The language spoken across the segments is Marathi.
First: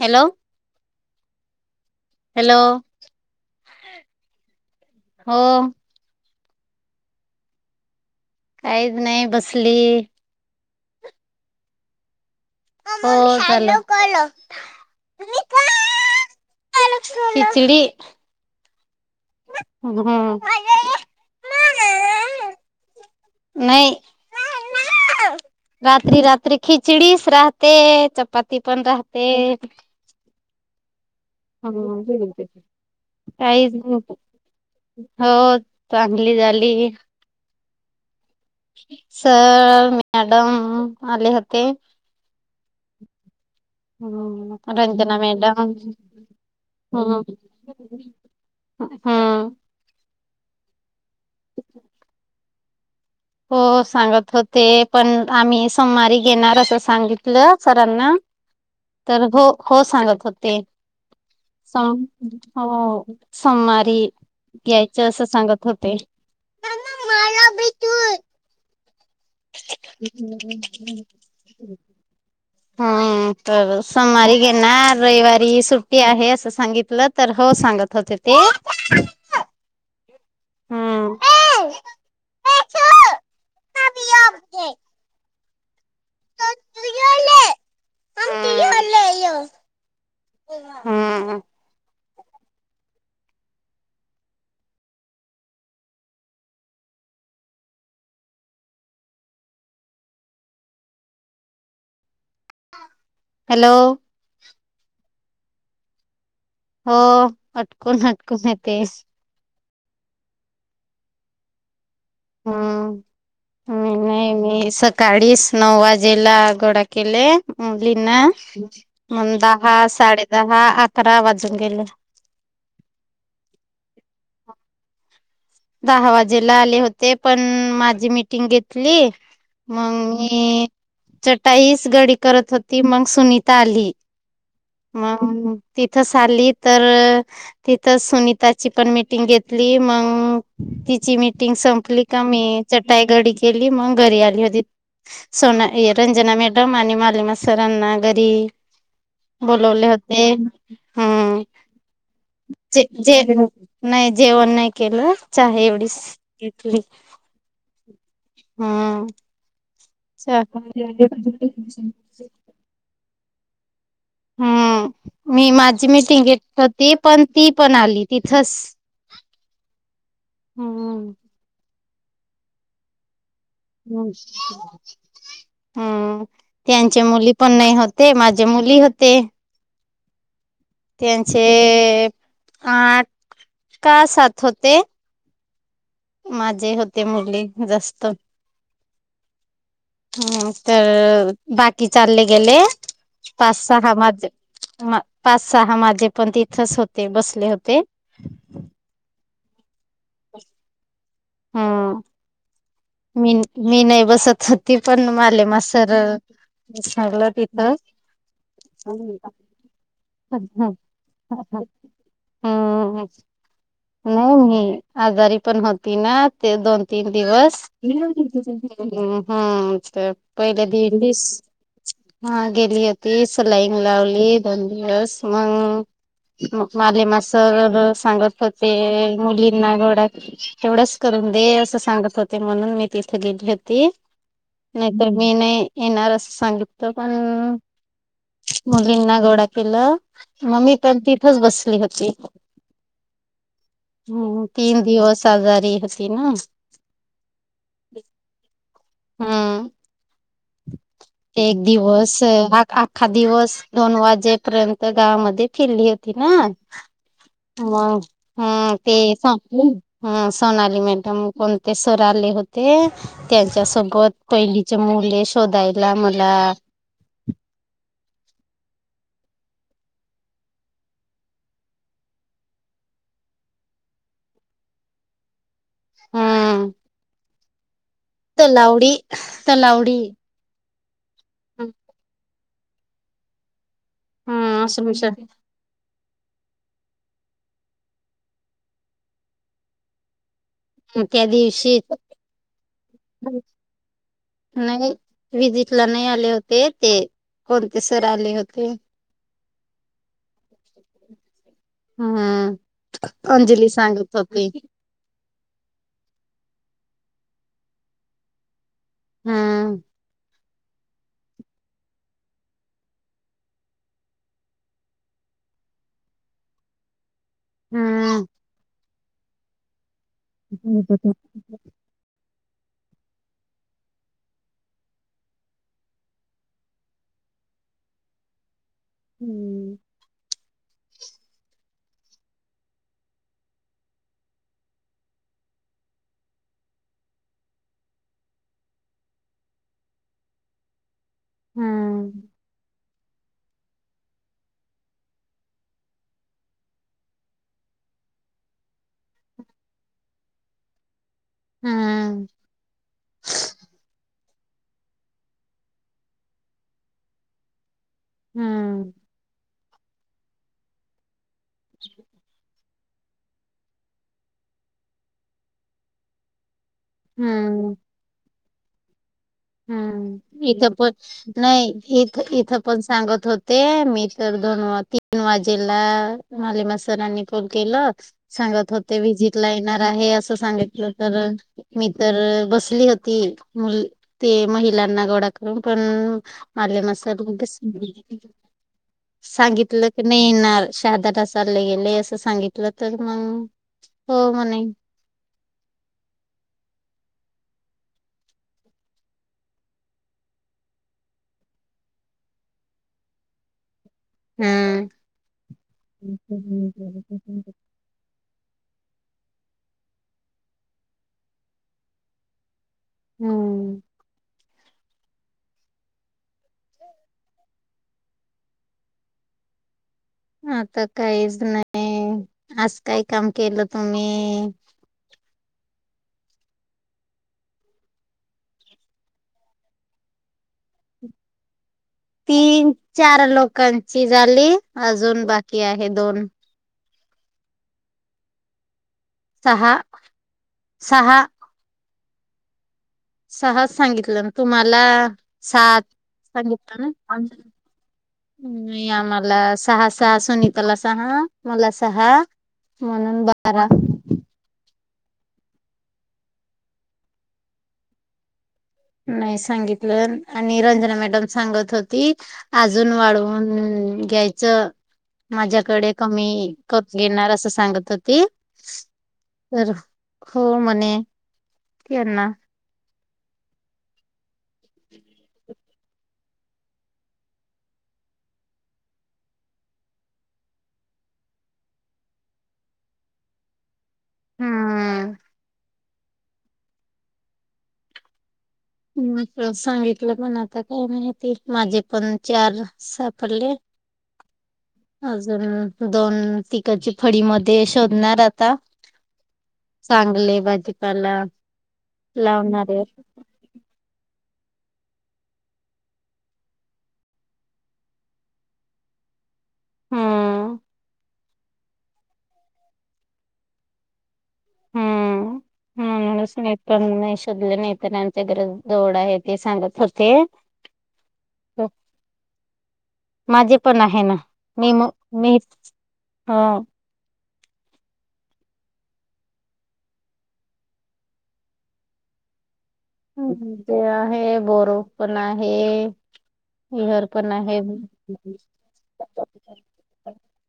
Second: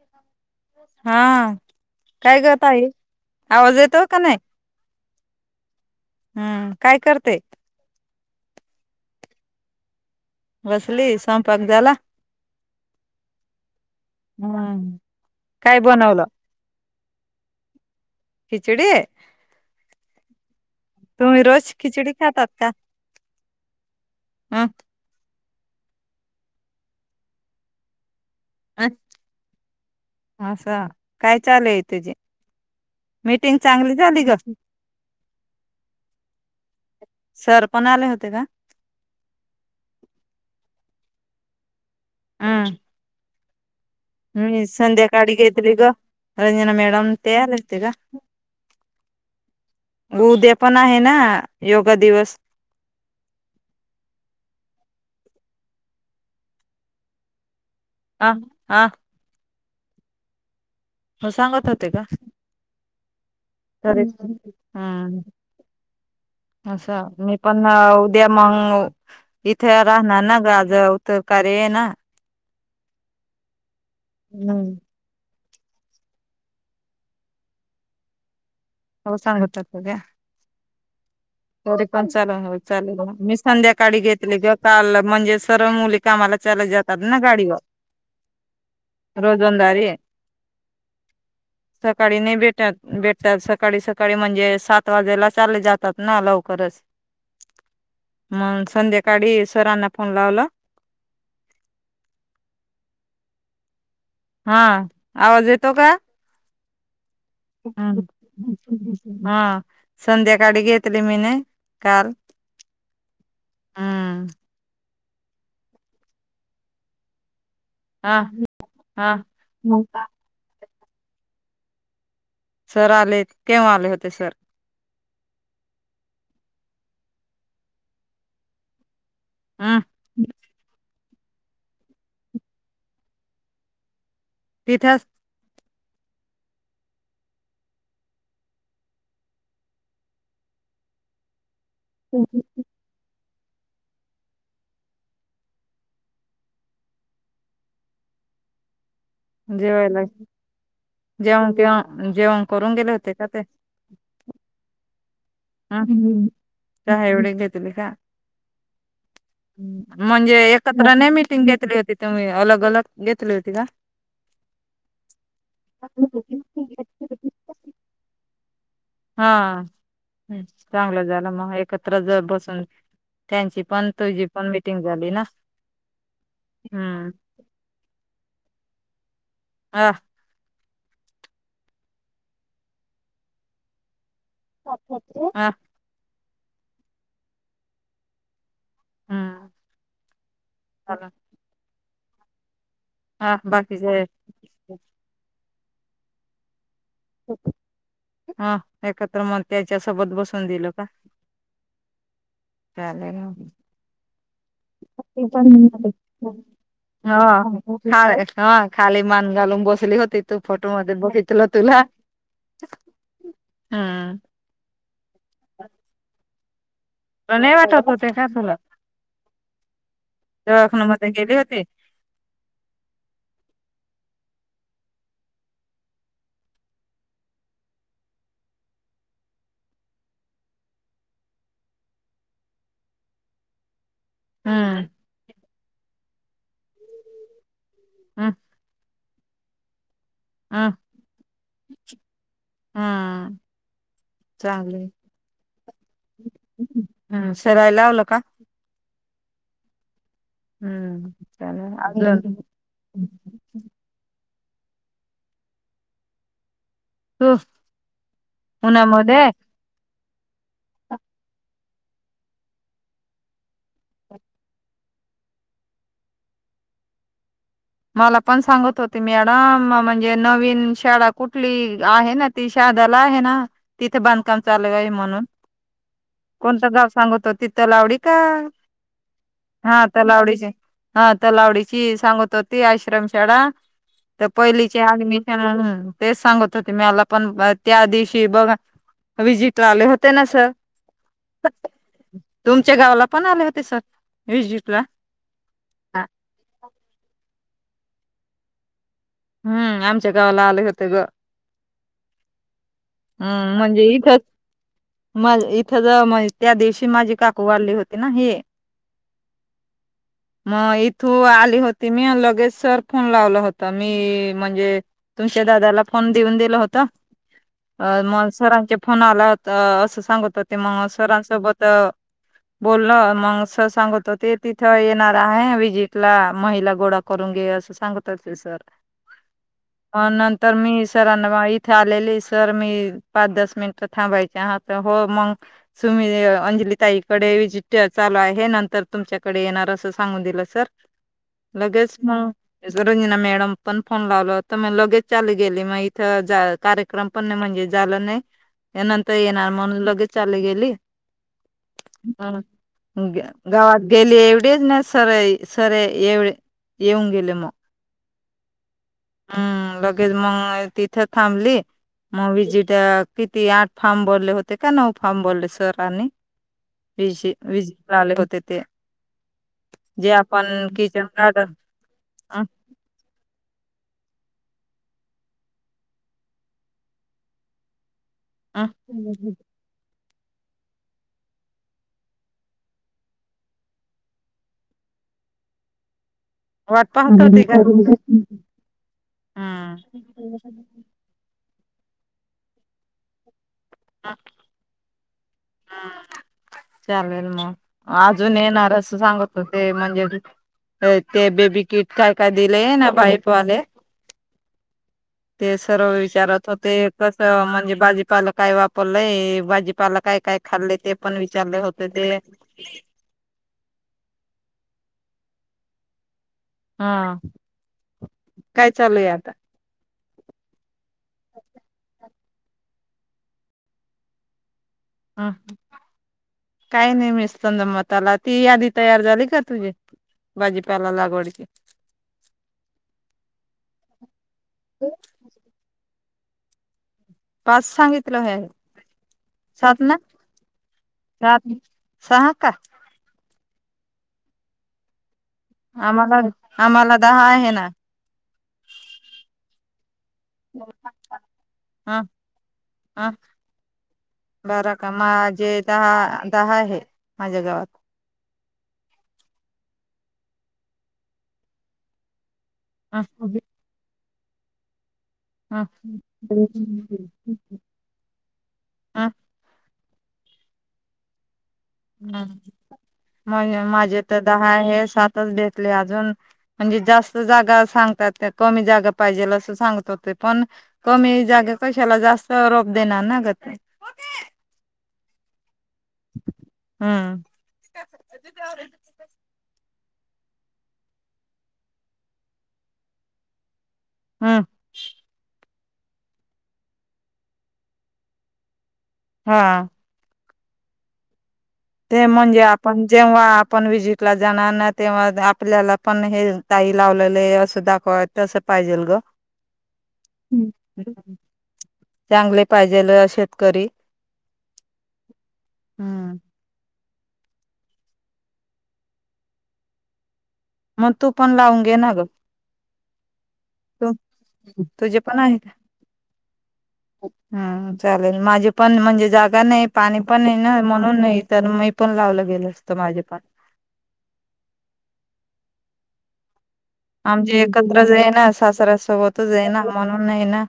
हॅलो हा काय हॅलो ग ताई आवाज येतोय का नाय? हो. हम्म काय करते? काहीच नाही बसली बसलीस स्वयंपाक झाला? हो झाला. हम्म काय बनवलं खिचडी. खिचडी? हमम. तुम्ही रोज खिचडी खातात का? नाही. हम्म रात्री रात्री खिचडीच राहते चपाती ती पण राहते असं काय चालू आहे हॅलो तुझी नंतर बोलते, मीटिंग काहिच चांगली झाली [unintelligible] ग हो चांगली झाली. सरपण आले होते का? सर, मॅडम आले होते. [inaudible] हमम मी रंजना संध्याकाळी मॅडम, घेतली ग रंजना मॅडम हमम. ते आले होते का हमम. उद्या पण आहे ना योगा दिवस हो सांगत होते पण आम्ही सोमवारी घेणार असं सांगितलं सरांना आ आ. तर हो हो सांगत होते मग सांगत होते सर का हो सोमारी तरी यायचं हम्म असं सांगत होते. असं मी पण उद्या मंग इथे राहणार ना ग आज उत्तर कार्य आहे ना. हम्म तर सोमवारी हम्म. घेणार रविवारी सुट्टी आहे असं सांगितलं तर हो सांगत होते ते हो सांगत होते ते हम्म तरी पण च- [unintelligible] चला हो चालेल मी संध्याकाळी घेतले ग काल म्हणजे सर्व मुली कामाला चालत जातात ना गाडीवर, रोजंदारी ये हमम. सकाळी नाही भेटत भेटतात सकाळी सकाळी म्हणजे सात वाजेला चाले जातात. ना लवकरच, मग संध्याकाळी सरांना फोन लावला हॅलो. हा आवाज येतो का? हो अटकून, अटकून हम्म येतेय. हा संध्याकाडी घेतली मी न काल. हू हू हम्म नाही मी स काळीस नऊ वाजेला गोडा केेले. हा मुलींना हा मंग दहा, मग साडे दहा, अकरा वाजून गेले. सर आलेत, केव्हा आले होते सर. दहा वाजेला आले होते, पण माझी मिटिंग घेतली. हम् मंग मी चटाईच घडी करत होती, मंग सुनीता आली. तिथेच मं! तिथसाली तर तिथं सुनीताची पण मीटिंग घेतली मंग तिची मिटिंग संपली का, मी चटाई घडी केली मंग घरी आली होती. सोना ए रंजना मॅडम, आणि मालिमा सरांना घरी. बोलवले जेवायला होते ह जेवण केव्हा जेवण करून गेले होते जे-जे का ते नही जेवण नाही केलं. चहा एवढीच हं घेतली चहा एवढे घेतले का? हम्म म्हणजे चहा एकत्र नाही मिटिंग घेतली होती तुम्ही, अलग, अलग घेतली होती का? हं मी माझी मिटिंग घेत होती, पण ती पण आली तिथचं. हा चांगलं हम्म झालं म एकत्र ज बसून त्यांची पण तुझी पण मिटिंग झाली ना हं त्यांच्या हम्म मुली पण नाही होते, माझे मुली होते. [inaudible] त्यांचे आठ का सात होते. हं! माझे होते मुली जस्त. हम्म हं चाल तर बाकी चालले गेले. हा पाच सहा बाकीचे माजे मं पाच सहा माजे पण तिथचं होते बसले होते. हा एकत्र मग त्याच्या सोबत बसून दिलं का? हं चालेल मी न मी नाही बसत. ती पण ते मालेमा पण सर. हा सांगलं तिथं हा खाली मान घालून बसली होती तू फोटो मधे बघित ल तुला. हू हम्म नाही मी आजारी पण होती ना. ते दोन तीन तुला नाही दिवस. वाटत होते हू का तुला हू तर पहिले दिन दिस हे! हा गेली होती, सलाईंन लावली दोन दिवस मंग. मालेमा सर सांगत होते मुलींना गोडा एवढंस करून दे, असं सांगत होते म्हणून मी तिथ गेली होती. हम्म नाही तर मी नाही येणार असं सांगितल पण. हम्म मुलींना गोडा केलं म हम्म मी पण तिथचं बसली होती. हम्म तीन चांगली दिवस आजारी होती ना. हू शेराय लावल का? हू हम्म एक चालेल दिवस अजून आखा-आक्खा दिवस. दोन वाजेपर्यंत गावामध्ये फिरली होती ना. तू मग हम्म ते उन्हामध्ये स सोणाली मॅडम कोण? ते सर आले होते. त्यांच्या सोबत पहिलीचे मुले शोधायला मला. मला पण सांगत होती, मॅडम म्हणजे नवीन शाळा कुठली आहे ना? ती शादाला आहे ना, तिथे बांधकाम चालू आहे म्हणून. हम्म कोणतं गाव सांगत होती तलावडी का? तलावडी हा तलावडी तलावडीची. हा तलावडीची सांगत होती आश्रम शाळा ते हा पहिलीचे असं म्हण ऍडमिशन न तेच सांगत होते म्याला पण, त्या दिवशी बघा व्हीजिटला आले होते ना सर ते. त्या दिवशी [unintelligible] तुमच्या गावाला पण आले होते सर. विजिटला नाही. व्हीजिट ला नाही आले होते, ते कोणते सर आले होते? हुं. आमच्या गावाला आले होते ग. हूम हम्म अंजली म्हणजे सांगत इथंच होती. म इथं ज त्या दिवशी माझी काकू वारली होती ना हे हुं. मग इथू आली होती मी आणि लगेच सर फोन लावला होता. मी म्हणजे तुशा दादाला फोन देऊन दिला होता. अ हम्म मग सरांचे फोन आला, असं सांगत होते मग हम्म सरां सोबत अ बोलल मग सर सांगत होते, तिथं येणार हाय व्हीजिट ला महिला गोडा करून घेवूया आसं सांगत होते सर. हूम. म नंतर मी सरांना वा इथे आलेलीस सर मी पाच दस मिनट थांबायचे हा, तर हो मग तुम्ही अंजली ताईकडे व्हीजिट चालू आहे, नंतर तुमच्याकडे येणार असं सांगून दिलं सर लगेच हम्म मंग रंजिना मॅडम पण फोन लावल होता, मग लगेच चालू गेली मग इथं कार वक्रम पण नाही म्हणजे झालं नाही, या नंतर येणार म्हणून लगे चाली गेली. ह हम्म गावात गेली एवढेच नाही सर ये सर येवढे येऊन गेले मग. हुं. हुं. लगेच मग तिथे थांबली. [inaudible] म व्हीजिट किती आठ फाम भरले होते का नऊ फाम भरले सरांनी? व्हीजी हम्म व्हीजीटला आले होते ते? जे हां. आपण इथ पणं, किचन गार्डन नाही इथ अ इथं पण सांगत होते, मी तर दोन वा तीन वाजेला मालेमा सरांनी कोल केलं, अ सांगत होते, व्हीजिट ला येणार आहे असं सांगीत म्हणंल तर, मी तर बसली होती. मुल ते महिलांना गोळा करून पण म आले वाट म पाहत सर होती का हम्म [unintelligible] सांगितलं की नाही हम्म येणार शहादा चालले गेले असं सांगितलं, तर मग हो म्हणे. हम्मं चालेल मग, अजून येणार अस सांगत होते म्हणजे ते ते बेबी किट काय-काय दिलय ना, बाईपवाले हम्म ते सर्व विचारत होते कस म्हणजे भाजीपाला काय वाप पलय भाजीपाला काय-काय खाल्लय ते पण विचारले होते ते. हम्म. हा काय चालू आहे आता? आता काहीच नाही आज काय काम केलं तुम्ही? हम्म काही नाही मिसतंद मताला ती यादी तयार झाली का तुझी. भाजीपाला लागवड तीन चार लोकांची झाली अजून बाकी आहे दोन पाच सांगितलं हे सहा सात ना सहा सात. हा का. सहा सांगितलं तुम्हाला सात आम्हाला सांगितलं आम्हाला ना. दहा आहे [inaudible] ना नाही आम्हाला सहा सा सहा सांगितला सहा मला ह सहा म्हणून बारा बर का माझे दहा दहा आहे माझ्या गावात नाही सांगितलं आणि रंजना मॅडम सांगत होती अजून ह वाढवून घ्यायचं. ह माझ्याकडे कमी क घेणार असं सांगत होती ह तर हो म्हणे हा त्यांना आणि माझे तर दहा हे सातच भेटले अजून म्हणजे जास्त जागा सांगतात त्या कमी जागा पाहिजेल असं सांगत होते पण कमी जागा कशाला जास्त रोक देणार ना ग हम्म. हम्म. [unintelligible] म्हटल सांगितलं पण आता काही माहिती माझे पण चार सापडले हम्म. अजून दोन तिकळची फळी मध्ये शोधणार आता हा. चांगले भाजीपाला ते म्हणजे लावणारे आपण जेव्हा आपण विजिटला जाणार ना तेव्हा आपल्याला पण हे ताई लावलेले असं दाखवत तस पाहिजेल ग हम्म. [unintelligible] चांगले पाहिजेल शेतकरी. हम्म हम्म अस नाही येत. पण नाही शोधलं नाही तर आमच्या ग्र गोरडा ये ते सांगत होते मग तू पण लावून घे ना ग. माझे पण तू आहे ना मी -म- तुझे पण आहे मी अ हम्म चालेल माझे पण म्हणजे जागा नाही पाणी पण नाही ना म्हणून नाही तर मी पण लावलं गेलं असतं माझे. [unintelligible] तो आहे बोर पण आहे. विहर पण आमचे एकत्रच आहे ना सासऱ्या सोबतच आहे ना म्हणून नाही ये हम्म. ना.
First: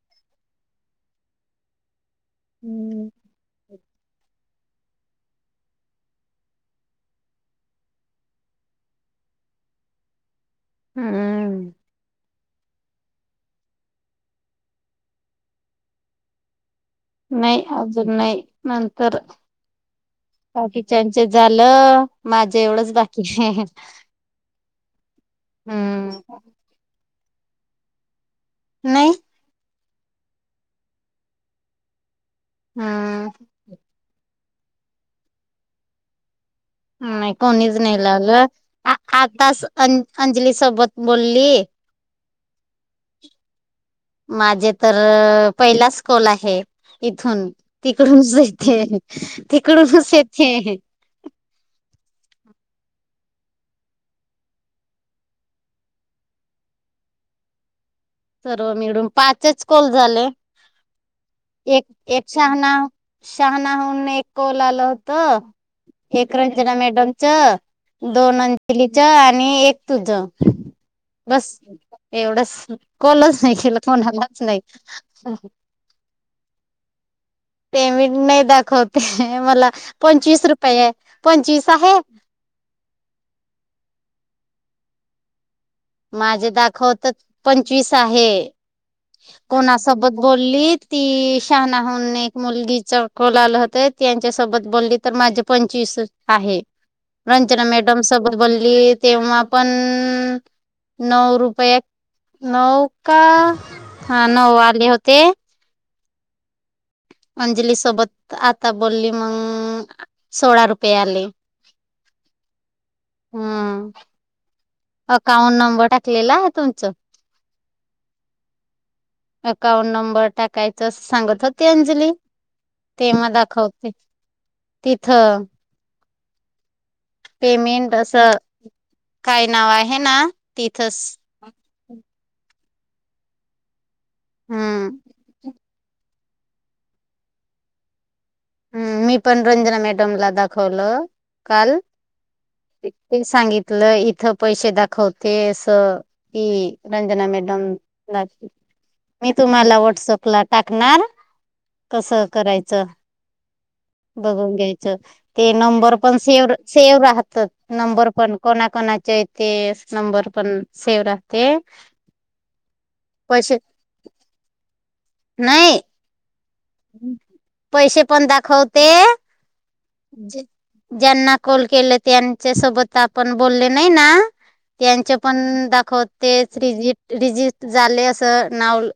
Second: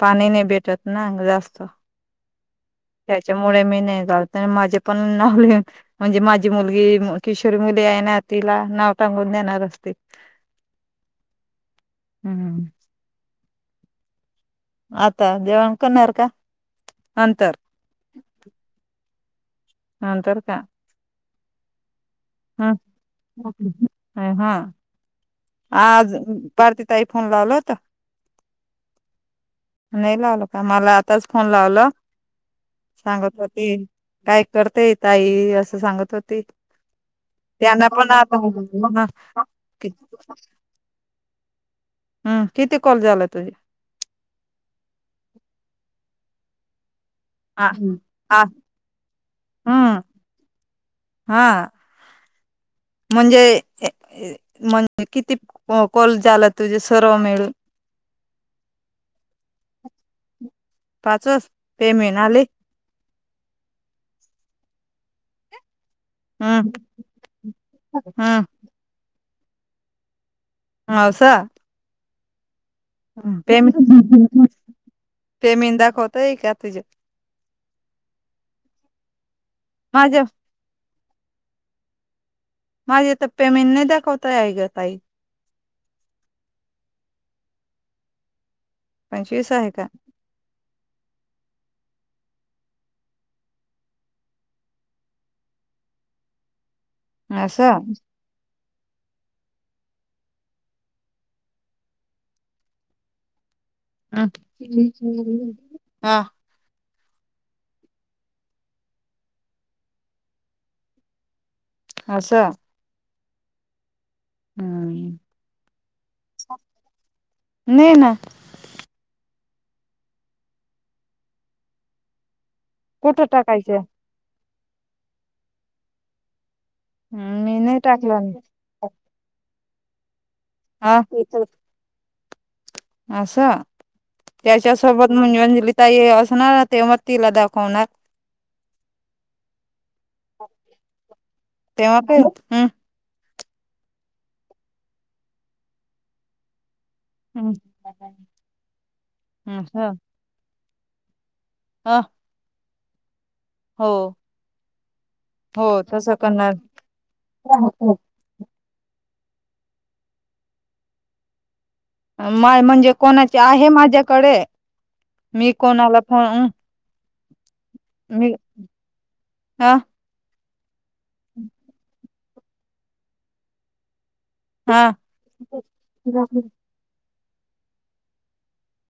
पाणी नाही भेटत ना जास्त. हम्म. त्याच्यामुळे मी नाही जात आणि माझे पण नाव लिहून म्हणजे माझी मुलगी किशोरी मुली आहे ना तिला नाव टांगून देणार असते. हम्म. हम्म. आता जेवण करणार का? नंतर नाही अजून नाही नंतर नंतर का बाकी त्यांचं झालं माझं एवढंच बाकी हे अहं अहं हम्म हा आज भारती ताई फोन लावल होत? नई. नाही लावलं का मला आताच फोन लावला हम्म सांगत होती काय करतेय ताई असं सांगत होती. नाही कोणीच त्यांना नाही पण आता लावलं आताच अ अंजली सोबत बोलली हम्म, किती कॉल झालाय तुझे? माझे तर अ पहिलाच कॉल आहे. इथून हा तिकडूनच हा येते हम्म तिकडूनच येते अहं. हा. म्हणजे म्हण किती कॉल झाला तुझे सर्व मिळू सर्व मिळून पाचच कॉल झाले पाचच एक पेमेंट एक आले शहाणा शहाणाहून एक कॉल आलं होत. एक हम्म रंजना मॅडमच, दोन हम्म अंजलीच आणि एक तुझ. असं बस एवढच कॉलच नाही केल कोणाला कोणालाच नाही. मिंदा खोत. तई का तुझ्या पेमेंट नाही दाखवते मला माझ्या पंचवीस रुपये पंचवीस आहे. माझे तर पेमेंट नाही दाखवतय आई ग ताई. माझे दाखवत पंचवीस आहे. पंचवीस आहे का कोणासोबत बोलली ती शहाणाहून एक मुलगीचा कॉल आल होत त्यांच्या सोबत बोलली तर माझे पंचवीस आहे. रंजना असं मॅडम सोबत बोली तेव्हा पण नऊ रुपया नऊ का हा नऊ आले होते. हा. अंजली सोबत आता बोली मग सोळा रुपये आले. असं. हा. हम्म अकाउंट नंबर टाकलेला तुमचं? नाही ना अकाउंट नंबर टाकायचं सांगत होती अंजली. ते कुठं मग टाकायचं दाखवते तिथ. मी नाही पेमेंट टाकलं असं काय नाव आहे ना? हा तिथंच येतय. असं त्याच्या हम्म सोबत मंजू, अंजली ताई अस नव्ह तेव्हा तिला दाखवणार. हम्म. मी पण रंजना मॅडमला दाखवलं काल तेव्हा काय हम्म ते सांगितलं इथं पैसे दाखवते अस की रंजना हम्म मॅडम [inaudible] मी तुम्हाला असं व्हाट्सअपला टाकणार. अ कसं करायचं? हो बघून घ्यायचं. ते हो नंबर तसं पण सेव्ह करणार सेव्ह राहत नंबर पण कोणा कोणाचे तेे नंबर पण सेव्ह राहते. माय म्हणजे कोणाची पैसे आहे माझ्याकडे मी नाही कोणाला फोन पैसे पण मी दाखवते हा जे ज्यांना कॉल केलं त्यांच्या सोबत आपण बोलले नाही ना हा त्यांचे पण दाखवतेच रिजिट रिजिट झालय असं नाव